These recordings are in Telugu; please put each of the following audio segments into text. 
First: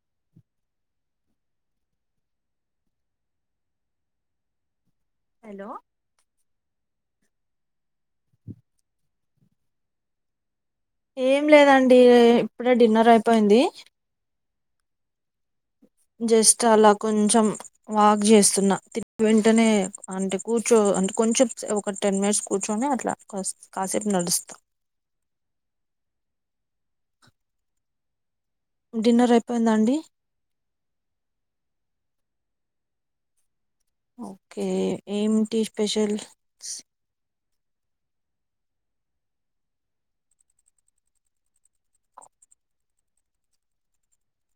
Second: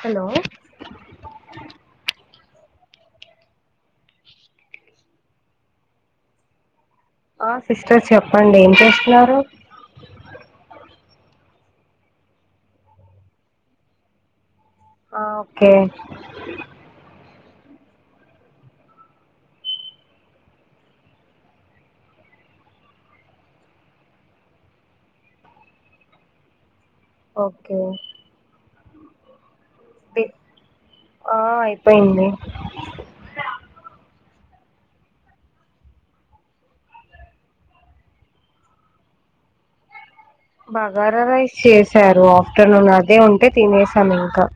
హలో హలో ఆ సిస్టర్ చెప్పండి, ఏం చేస్తున్నారు? ఏం లేదండి ఈ ఇప్పుడే డిన్నర్ అయిపోయింది. ఆ ఓకే జస్ట్ అలా కొంచెం వాక్ చేస్తున్నా తి వెంటనే అంటే కూర్చో అంటే కొంచెం సె ఒక టెన్ మినిట్స్ కూర్చొని అట్ల కాసే కాసేప్ నడుస్ ఓకే డిన్నర్ అయ్ పి ఆ అయిపయింది ఓకే ఏమిటి స్పెషల్ స్ బగార రైస్ చేసారు ఆఫ్టర్నూన్, అదే ఉంటే తినేసాం ఇంకా.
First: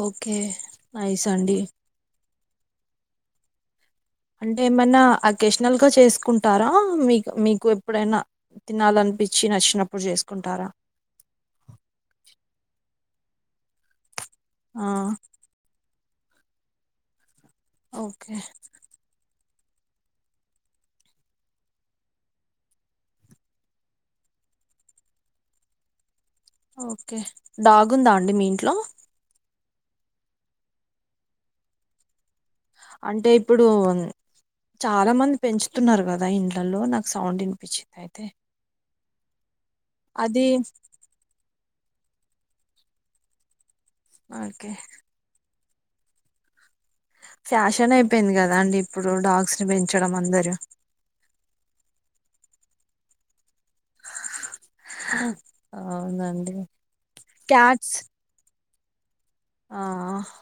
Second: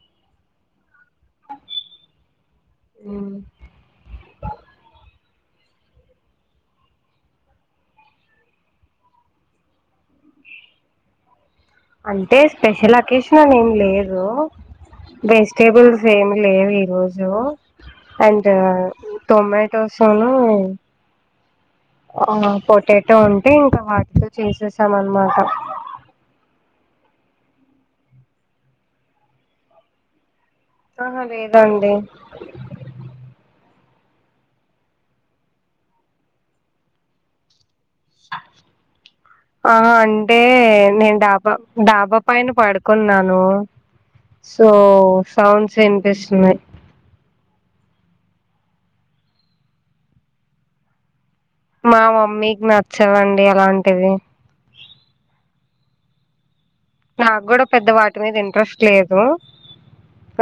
ఓకే నైస్ అండి ఉ అంటే ఏమన్న అకేషనల్గా చేసుకుంటారా మిక్ మీకు ఎప్పుడైనా తినాలనిపిచి నచ్చినప్పుడు చేసుకుంటార? అంటే స్పెషల్ అకేషన్ అని ఏం లేదు. ఆ వెజిటేబుల్స్ ఏమి లేవు ఈ రోజు. ఓకే అండ్ టొమాటోస్ ను అవున పొటాటో ఉంటే ఇంకా వాటితో చేసేసాం అన్మాట ఓకే డాగుందా అండి మీ ఇంట్లో? ఆహ లేదండి. అంటే ఇప్పుడు అన్ చాలా మంది పెంచుతున్నారు కదా ఇంట్లలో నాకు సౌండ్ ఇన్ ఆ హ అంటే అది నేను డాబా డాబ పైన పడుకున్నాను సో ఓకే సౌండ్స్ వినిపిస్తుంది ఫ్యాషన్ అయిపోయింది కదా అండి ఇప్పుడు డాగ్స్ ని పెంచడం అందరు మా మమ్మీకి నచ్చవండి అలాంటివి అవునా అండి నాకు కూడా పెద్ద వాటి మీద ఇంట్రెస్ట్ లేదు. ఆ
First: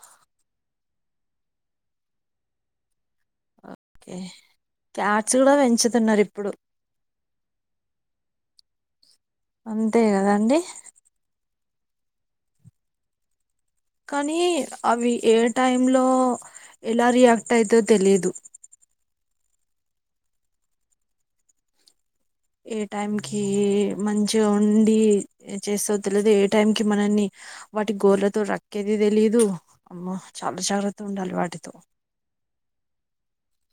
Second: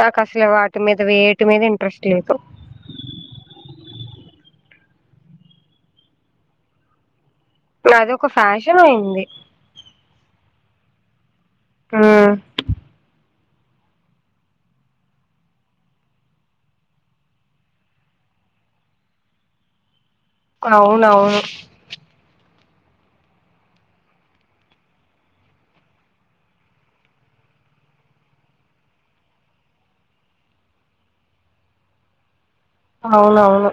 నాకు అసలు వా టి మీద వేటి మీద ఇంట్రెస్ట్ లేదు. కే క్యాట్స్ కూడా పెంచుతున్నరు ఇప్పుడు. అది ఒక ఫ్యాషన్ అయింది. అంతే కదండి. ఉ కానీ అవి ఏ టైమ్ లో ఎలా రియాక్ట్ అయితో తెలీదు. అహ అవునవును ఏ టైం కి మంచిగా ఉండి చేసతో తెలదు, ఏ టైం కి మనల్ని వాటి గోర్లతో రక్కేది తెలిదు. అమ్మో చాలా జాగ్రత్త ఉండాలి వాటితో. అవునవును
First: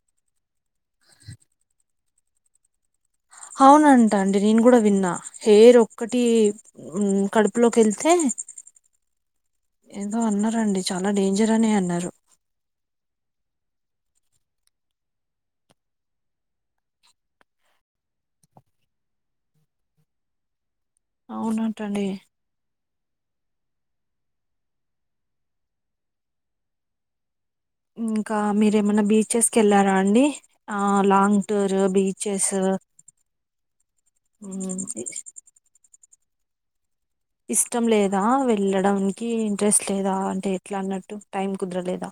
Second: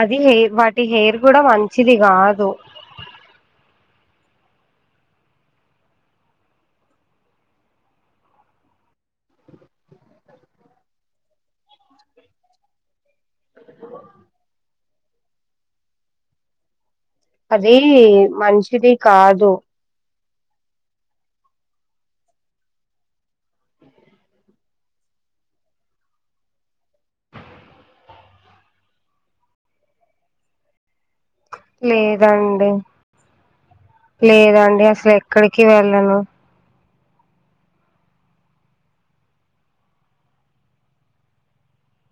అది హెయిర్ వాటి హెయిర్ కూడా మంచిది కాదు. అవునంట అండి నేను కూడా విన్నా, హెయిర్ ఒక్కటి ఉ కడుపులోకెళ్తే ఏదో అన్నారండీ, చాలా డేంజర్ అనే అన్నారు. అ అదీ మంచిది కాదు ఔనంటండి ఇంకా మీరేమన్నా బీచెస్ కెళ్లారా అండి ఆ లాంగ్ టూరు, బీచెస్ లేదండి లేదండి అస్లేక్కడికి వెళ్ళను ఇష్టం లేదా వెళ్ళడంకి ఇంట్రెస్ట్ లేదాంటే ఎట్ల అన్నట్టు టైం కుద్రలేదా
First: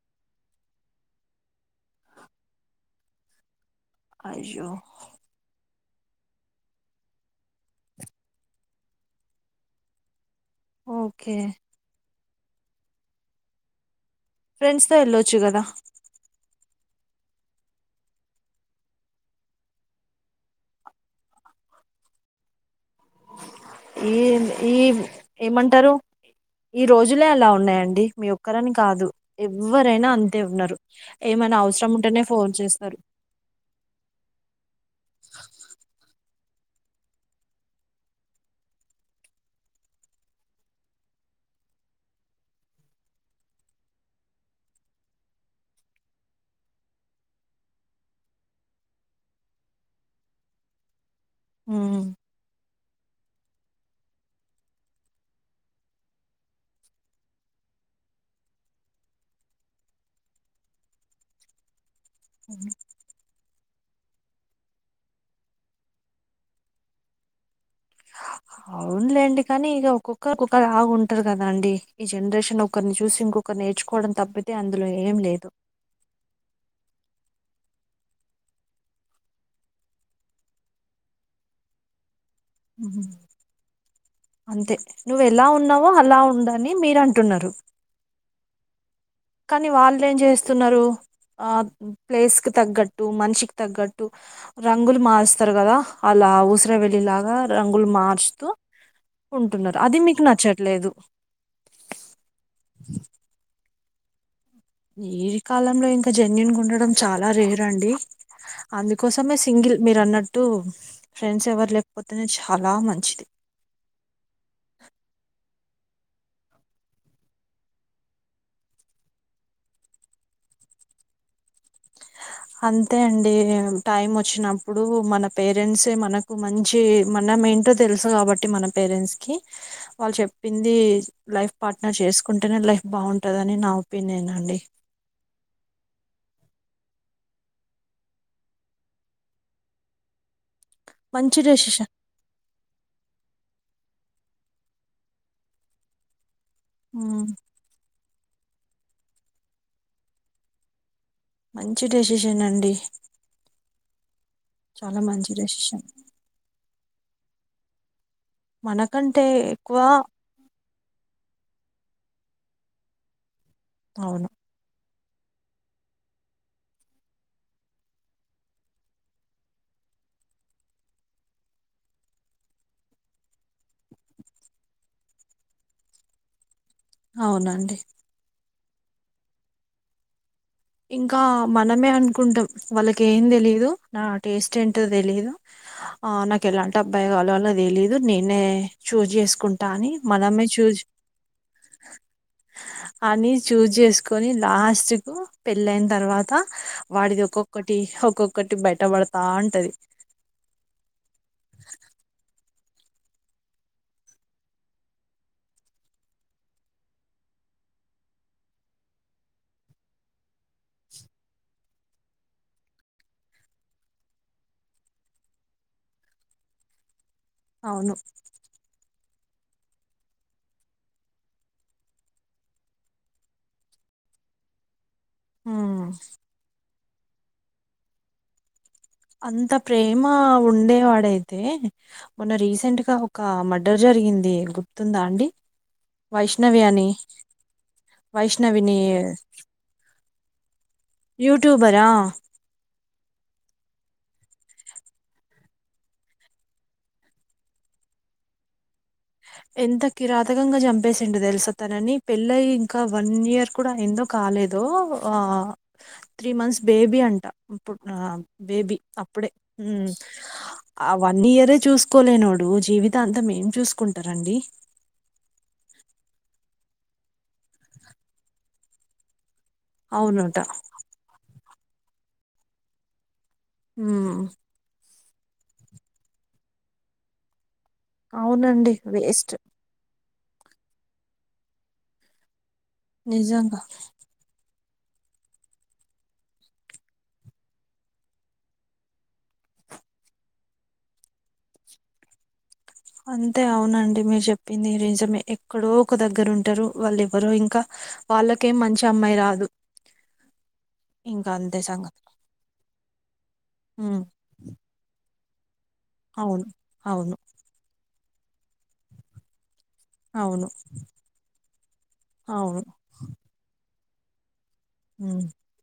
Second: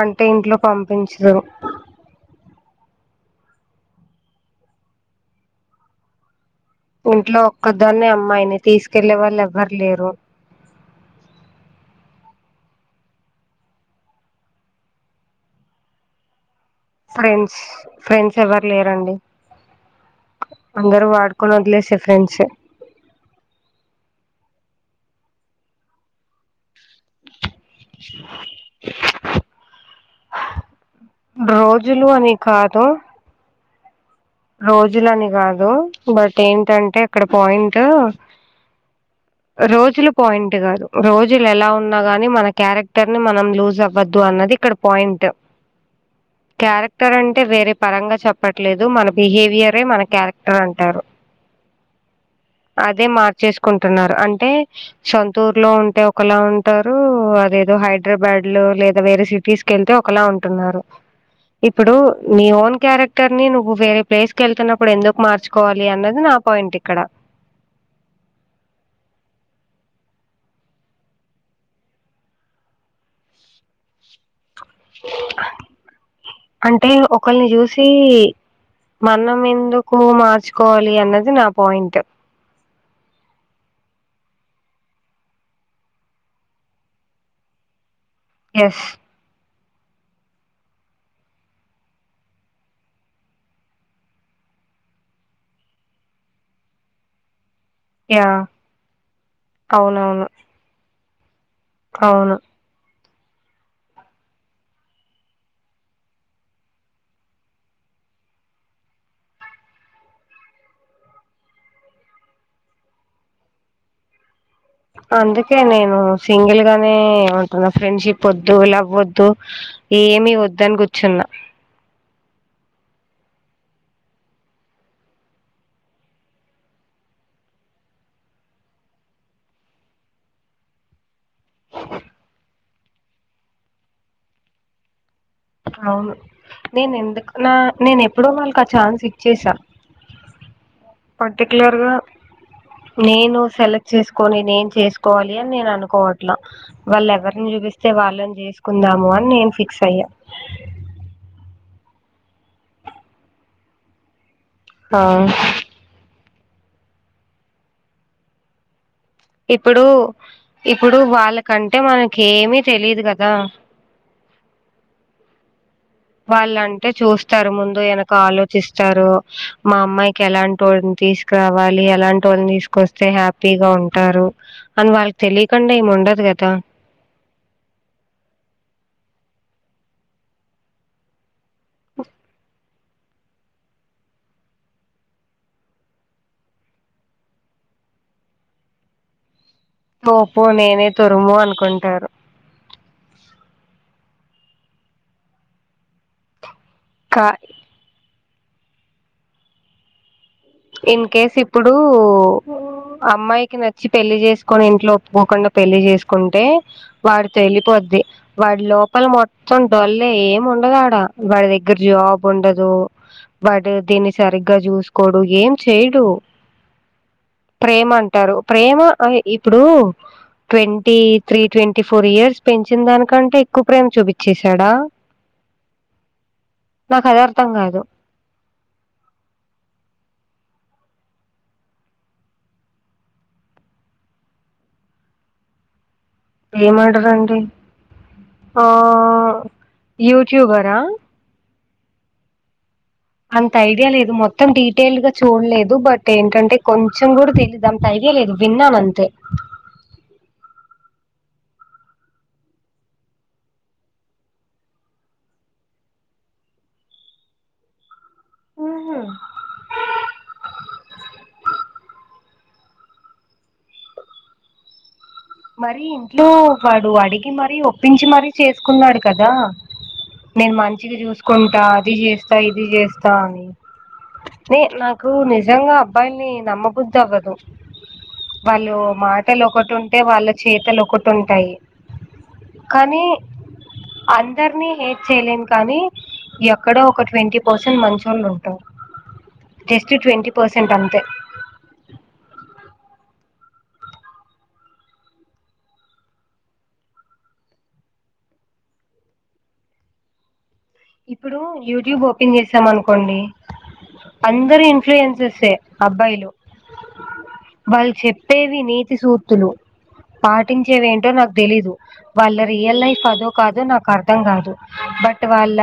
అంటె ఇంట్లో పంపించ్రు ఐష్య్ ఇంట్లో ఒక్కదాన్నే అమ్మాయిని తీసుకెళ్ళ వాళ్ళులెవ్వరు లేరు ఒకే ఫ్రెండ్స్ తో ఎళ్ళొచ్చు గదా ఫ్రెంస్ ఫ్రెండ్స్ ఎవర్ లేరండి అందరు వాడ్కొని ఒదిలేసె ఫ్రెండ్సే ఎ ఈమ్ ఏమంటరు ఈ రోజులే అలా ఉన్ న్నాయండి మీ ఒక్కరని కాదు ఎవ్వరైనా అంతే ఉన్నరు ఏమైన ఔస్రం రోజులు ఉంటెనే అని ఫోన్ కాదు చేస్తరు రోజులని గాదు బట్ ఏంటంటే అక్కడ పాయింట్ రోజులు పాయింట్ గాదు రోజులు ఎలా ఉన్నా గాని మన క్యారెక్టర్ని మనం లూజ్ అవ్వద్దు అన్న దిక్కడ పాయింట్ క్యారెక్టర్ అంటే వేరే పరంగా చెప్పట్లేదు మన బిహేవియరె మన క్యారెక్టర్ అంటారు ఉమ్ అదే మార్చేస్కుంటున్నారు అంటే సొంతూర్లో ఉంటే ఒకలా ఉంటారు అద్ లేదో హైడ్రబాడ్ లో లేద వేరే సిటీస్ కెల్తే ఒకలా ఉంటున్నారు ఇ ప్పుడు నీ ఓన్ క్యారెక్టర్ని నువ్ వే ప్లేస్ కెళ్తున్నప్పుడు ఎందుకు మార్చుకోవాలి అన్నది నా పాయింట్ ఇక్కడ ఔన్లేండి కానీ ఇగ ఒక్కొక్కరు ఒక్కొక్కలగుంటరు గదాండి ఈ జనరేషన్ ఒక్కర్ని చూసి ఇంకో కరు నేర్చుకోడం తప్పితే అందులో ఏం లేదు ఒక్కల్ని జూసీ మనమెందుకు మార్చుకోవాలి అన్నది నా పాయింట్ ఉ అంతే నువ్వెలా ఉన్నావో అలా ఉండని మీరంటున్నరు యస్ కని వాళ్లేం జేస్తున్నరు ఆ ప్లేస్ కి తగ్గట్టు మనిషికి తగ్గట్టు రంగులు మారుస్తర్ గదా అల ఆ ఊసర వెల్లిలాగా రంగులు యాహ్! మార్స్తు ఉంటున్నరు అది మీకు నచ్చట్లేదు ఔను అ ఈ కాలంలో ఇంత జన్యుూన్గా ఉండడం చాలా రేరండి అందుకోసమే సింగిల్ మీరన్నట్టు ఫ్రెండ్స్ ఎవర్ లేక్పోతేనే చాలా మంచిది అందుకే నేనూ సింగిల్గానే ఉంటున్న ఫ్రెండ్షిప్ ఒద్దు, లవ్ ఒద్దు ఏమి వద్దని కూర్చున్నా అంతే అండి టైం వచ్చినప్పుడు మన పేరెంట్సే మనకు మంచి మన మనం ఏంటో తెలుసు కాబట్టి మన పేరెంట్స్ కి వాళ్ళు చెప్పింది లైఫ్ పార్ట్నర్ చేసుకుంటేనే లైఫ్ బాగుంటదని నా ఒపీనియన్ అండి అవును నేను ఎందుకు నా నేను ఎప్పుడో వాళ్ళకి ఆ ఛాన్స్ ఇచ్చేసా మంచి డెసిషన్ పర్టికలర్గా నేను సెలక్ట్ చేస్కోని నేన్ చేస్కోవాలి అని నేన్ అనుకోవట్లా వాళ్ళ ఉమ్, ఎవరిని చూపిస్తే వాళ్ళని చేసుకుందాము అని నేను ఫిక్స్ అయ్యా మంచి డెసిషన్ అండి చాలా ఆ మంచి డెసిషన్ మనకంటే ఎక్కువ ఇప్పుడు ఇప్పుడు వాళ్ళకంటే మనక ఏమి తెలీదు కదా అవును వాళ్ళంటే చూస్తారు ముందు వెనక ఆలోచిస్తారు మా అమ్మాయికి ఎలాంటోనీ తీసుకురావాలి ఎలాంటోన్ని తీసుకొస్తే హ్యాపీగా ఉంటారు అని వాళ్ళకి తెలియకుండా ఏమ్ ఉండదు కదా అవునండి ఇంకా మనమే అనుకుంటాం వాళ్ళకి ఏం తెలీదు నా టేస్ట్ ఏంటో తెలిదు ఆ నాకు ఎలాంటి అబ్బాయి కాలో వాల తెలీదు నేనే చూజ్ చేసుకు టాని తోపో మనమే చూజ్ నేనే తురుము అనుకుంటారు అని చూజ్ చేసుకొని లాస్ట్ కు పెళ్ళైన తర్వాత వాడిది కా ఒక్కొక్కటి ఒకో ఒకటి బయట పడతా ఉంటది ఇన్ కేస్ ఇప్పుడు అమ్మాయికి నచ్చి పెళ్లి చేసుకొని ఇంట్లో ఒప్పుకోకుండా పెళ్లి చేసుకుంటే వాడు తెలిపోద్ది వాడి లోపల మొత్తం డొల్లే ఏం ఉండదు ఆడ వాడి దగ్గర జాబ్ ఉండదు బట్ దీన్ని సరిగ్గా చూసుకోడు ఏం చేయడు ప్రేమ అవును అంటారు ప్రేమ అది ఇప్పుడు twenty three twenty four years పెంచిన దానికంటే ఎక్కువ ప్రేమ చూపించేసాడ ఉ నాకు అదే అర్థం కాదు అంత ప్రేమ ఉండేవాడైతే మొన్న రీసెంట్ గా ఒక మర్డర్ జ గింది గుర్తుందా అండి వైష్ణవి ఏ అని మర్డర్ అండి ఆ వైష్ణవిని యూట్యూబర బరా అంత ఐడియా లేదు మొత్తం డీటెయిల్ గా చూడలేదు బట్ ఏంటంటే కొంచెం కూడా తెలీదు అంతై ఏ లే విన్నామంతే ఎంత కిరాతకంగా చం ప్పేసిండు తెలుసా తనని పెళ్ళయి ఇంకా వన్ ఇయర్ కూడా ఎందో కాలేదు ఆ త్రీ మంత్స్ బేబీ అంట ఇప్పు నా బేబీ అప్పుడే ఉ ఆ వన్ ఇయరే చూస్ కోలేనోడు జీవితాంతం ఏం చూసుకుంటారండి మరి ఇంట్లో వాడు అడిగి మరీ ఒప్పించి మరీ చేసుకున్నాడు కదా అవునట నేను మంచిగా చూసుకుంటా అది చేస్తా ఇది చేస్ తాని ఉమ్ నీ నాకు నిజంగా అబ్బాయిల్ని నమ్మబుద్ధి అవ్వదు అవునండి వాళ్ళు వేస్ట్ మాటలు ఒకటున్ అంటే వాళ్ళ చేతలు ఒకటి ఉంటాయి కానీ నిజంగా అందరినీ హట్ చేయలేన్ కానీ ఎక్కడో ఒక ట్వంటీ పర్సెంట్ మంచోళ్ళు ఉంటారు జస్ట్ ట్వంటీ పర్సెంట్ అంతే అంతే అవునండి మీరు చెప్పింది రిజమే ఎక్కడో ఒక దగ్గర ఉంటారు వాళ్ళు ఎవ్వరో ఇంకా వాళ్ళకేం మంచి అమ్మాయి రాదు ఇంకా ఇప్పుడు అంతే సంగతి యూట్యూబ్ ఓపెన్ చేశాంనుకోండి ఉమ్ అందరి ఇన్ఫ్లుయెన్సెసే అబ్బాయిలు అవును అవును వాళ్ళు చెప్పేవి నీతి సూక్తులు అవును పాటించేవేంటో నాకు తెలీదు వాళ్ళ అవును రియల్ లైఫ్ అదో కాదో నాక్ కర్థం గాదు బట్ ఉమ్ వాళ్ళ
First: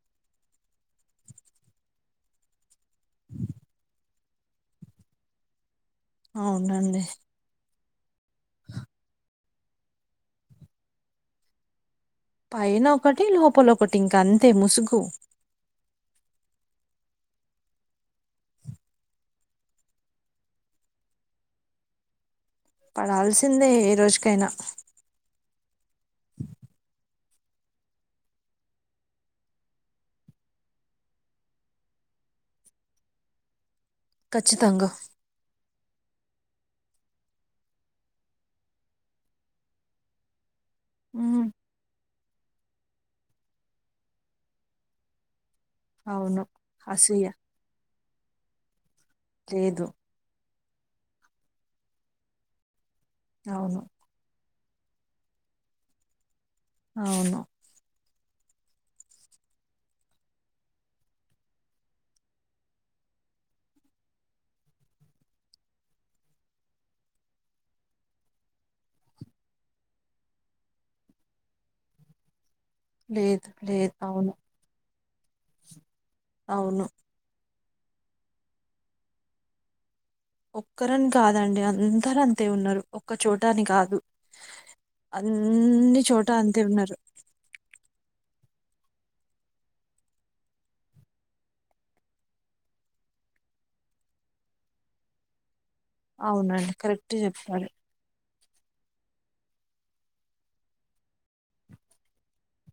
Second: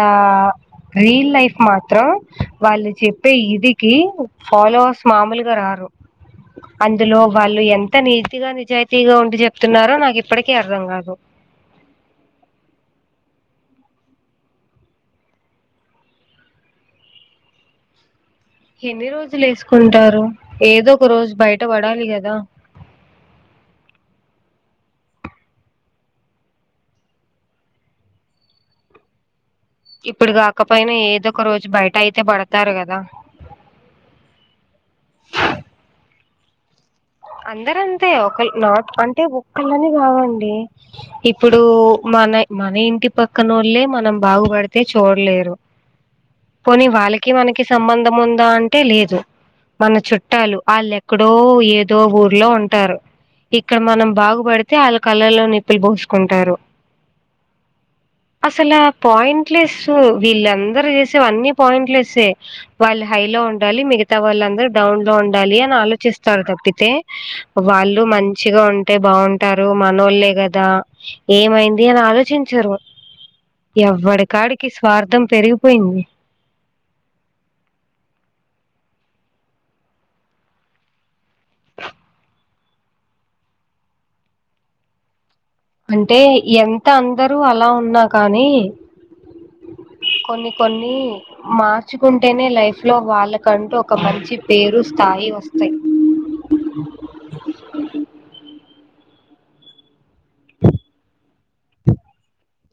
రీల్ లైఫ్ మాత్రం వాళ్ళు చెప్పే ఇదికి ఫాలోవర్స్ మామూలుగా రారు అవునండి అందులో వాళ్ళు ఎం త నీతిగా నిజాయితీగా ఉండి చెప్తున్నారో నాకు ఇప్పడికీ అర్థం కాదు పైనొకటి లోపలొకటి ఇంక అంతే ముసుగు ఎన్ని రోజులు ఎసుకుంటారు ఏదో ఒక రోజు బయట పడాలి గదా పడాల్సిందే ఏ రోజుకైనా ఇప్పుడు కాకపోయినా ఏదో ఒక రోజు బయట అయితే పడతారు కదా ఖచ్చితంగా అందరంతే ఒక నాట్ అంటే ఒక్కలని కాదండి ఉమ్ ఇప్పుడు మన మన ఇంటి పక్కనొళ్లే మనం బాగుపడితే చూడలేరు అవును పోని అసూయ వాళ్ళకి మనకి సంబంధం ఉందా అంటే లేద్ దు లేదు మన చుట్టాలు ఆళ్ళు ఎక్కడో ఏదో ఊర్లో ఉంటారు ఇక్కడ అవును మనం బాగుపడితే ఆళ్ళ కళ్లలో నిప్పులు పోసుకుంటారు అవును అ అసలాపాయింట్లేస్సు వీళ్ళందరుూ చేసేవన్ని పాయింట్లేస్సే వాళ్ళు హైలో ఉండాలి మిగతా వాళ్ళందరు డౌన్ లో ఉండాలి అని ఆలోచిస్తారు తప్పి అయితే వాళ్ళు మంచిగా ఉంటే బాగుంటారు మనోళ్లే గదా ఏమైం ది అని ఆలోచించరు లేద్ లేద్ అవును ఎవ్వడికాడికి స్వార్థం పెరిగిపోయింది అవును ఒక్కరని కాదండి అందరు అంతే ఉన్నారు ఒక్క చోటా అని కాదు అన్ని అంటే చోట అంతే ఎంత ఉన్నారు అందరూ అలా ఉన్నా కానీ కొన్ని కొన్ని మార్చుకుంటేనే లైఫ్ లో వాళ్ళకంటూ ఒక మంచి పేరు స్థాయి వస్త అవునండి కరెక్టే చెప్పారు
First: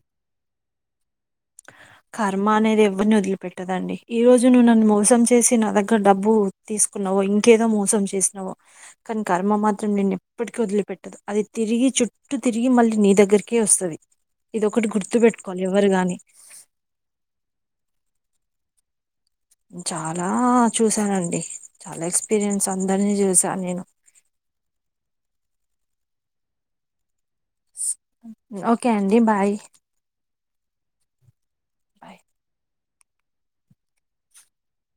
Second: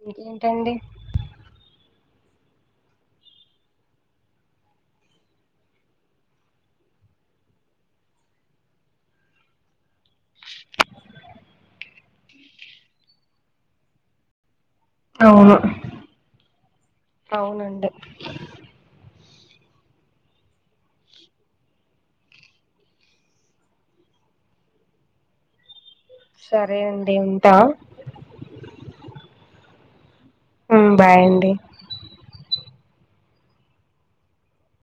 ఇంకేంటండి కర్మ అనేది ఎవరిని వదిలిపెట్టదండి ఈ రోజు నువ్వు నన్ను మోసం చేసి నా దగ్గర డబ్బు తిస్ స్కున్నావో ఇంకేదో మోసం చేసినవో కానీ కర్మ మాత్రం నిన్ను ఎప్పటిక వదిలిపెట్టదు అది తిరిగి ఈ చుట్టూ తిరిగి మళ్ళీ నీ దగ్గరకే వస్తది ఇది ఒకటి గుర్తుప అవును పెట్టుకోవాలి ఎవరు గాని అవునండి చాలా చూసానండి చాలా ఎక్స్పీరియన్స్ అందరినీ చూసా నేను సరే అండి ఓకే అండి బాయ్ హుమ్ బాయండి బాయ్.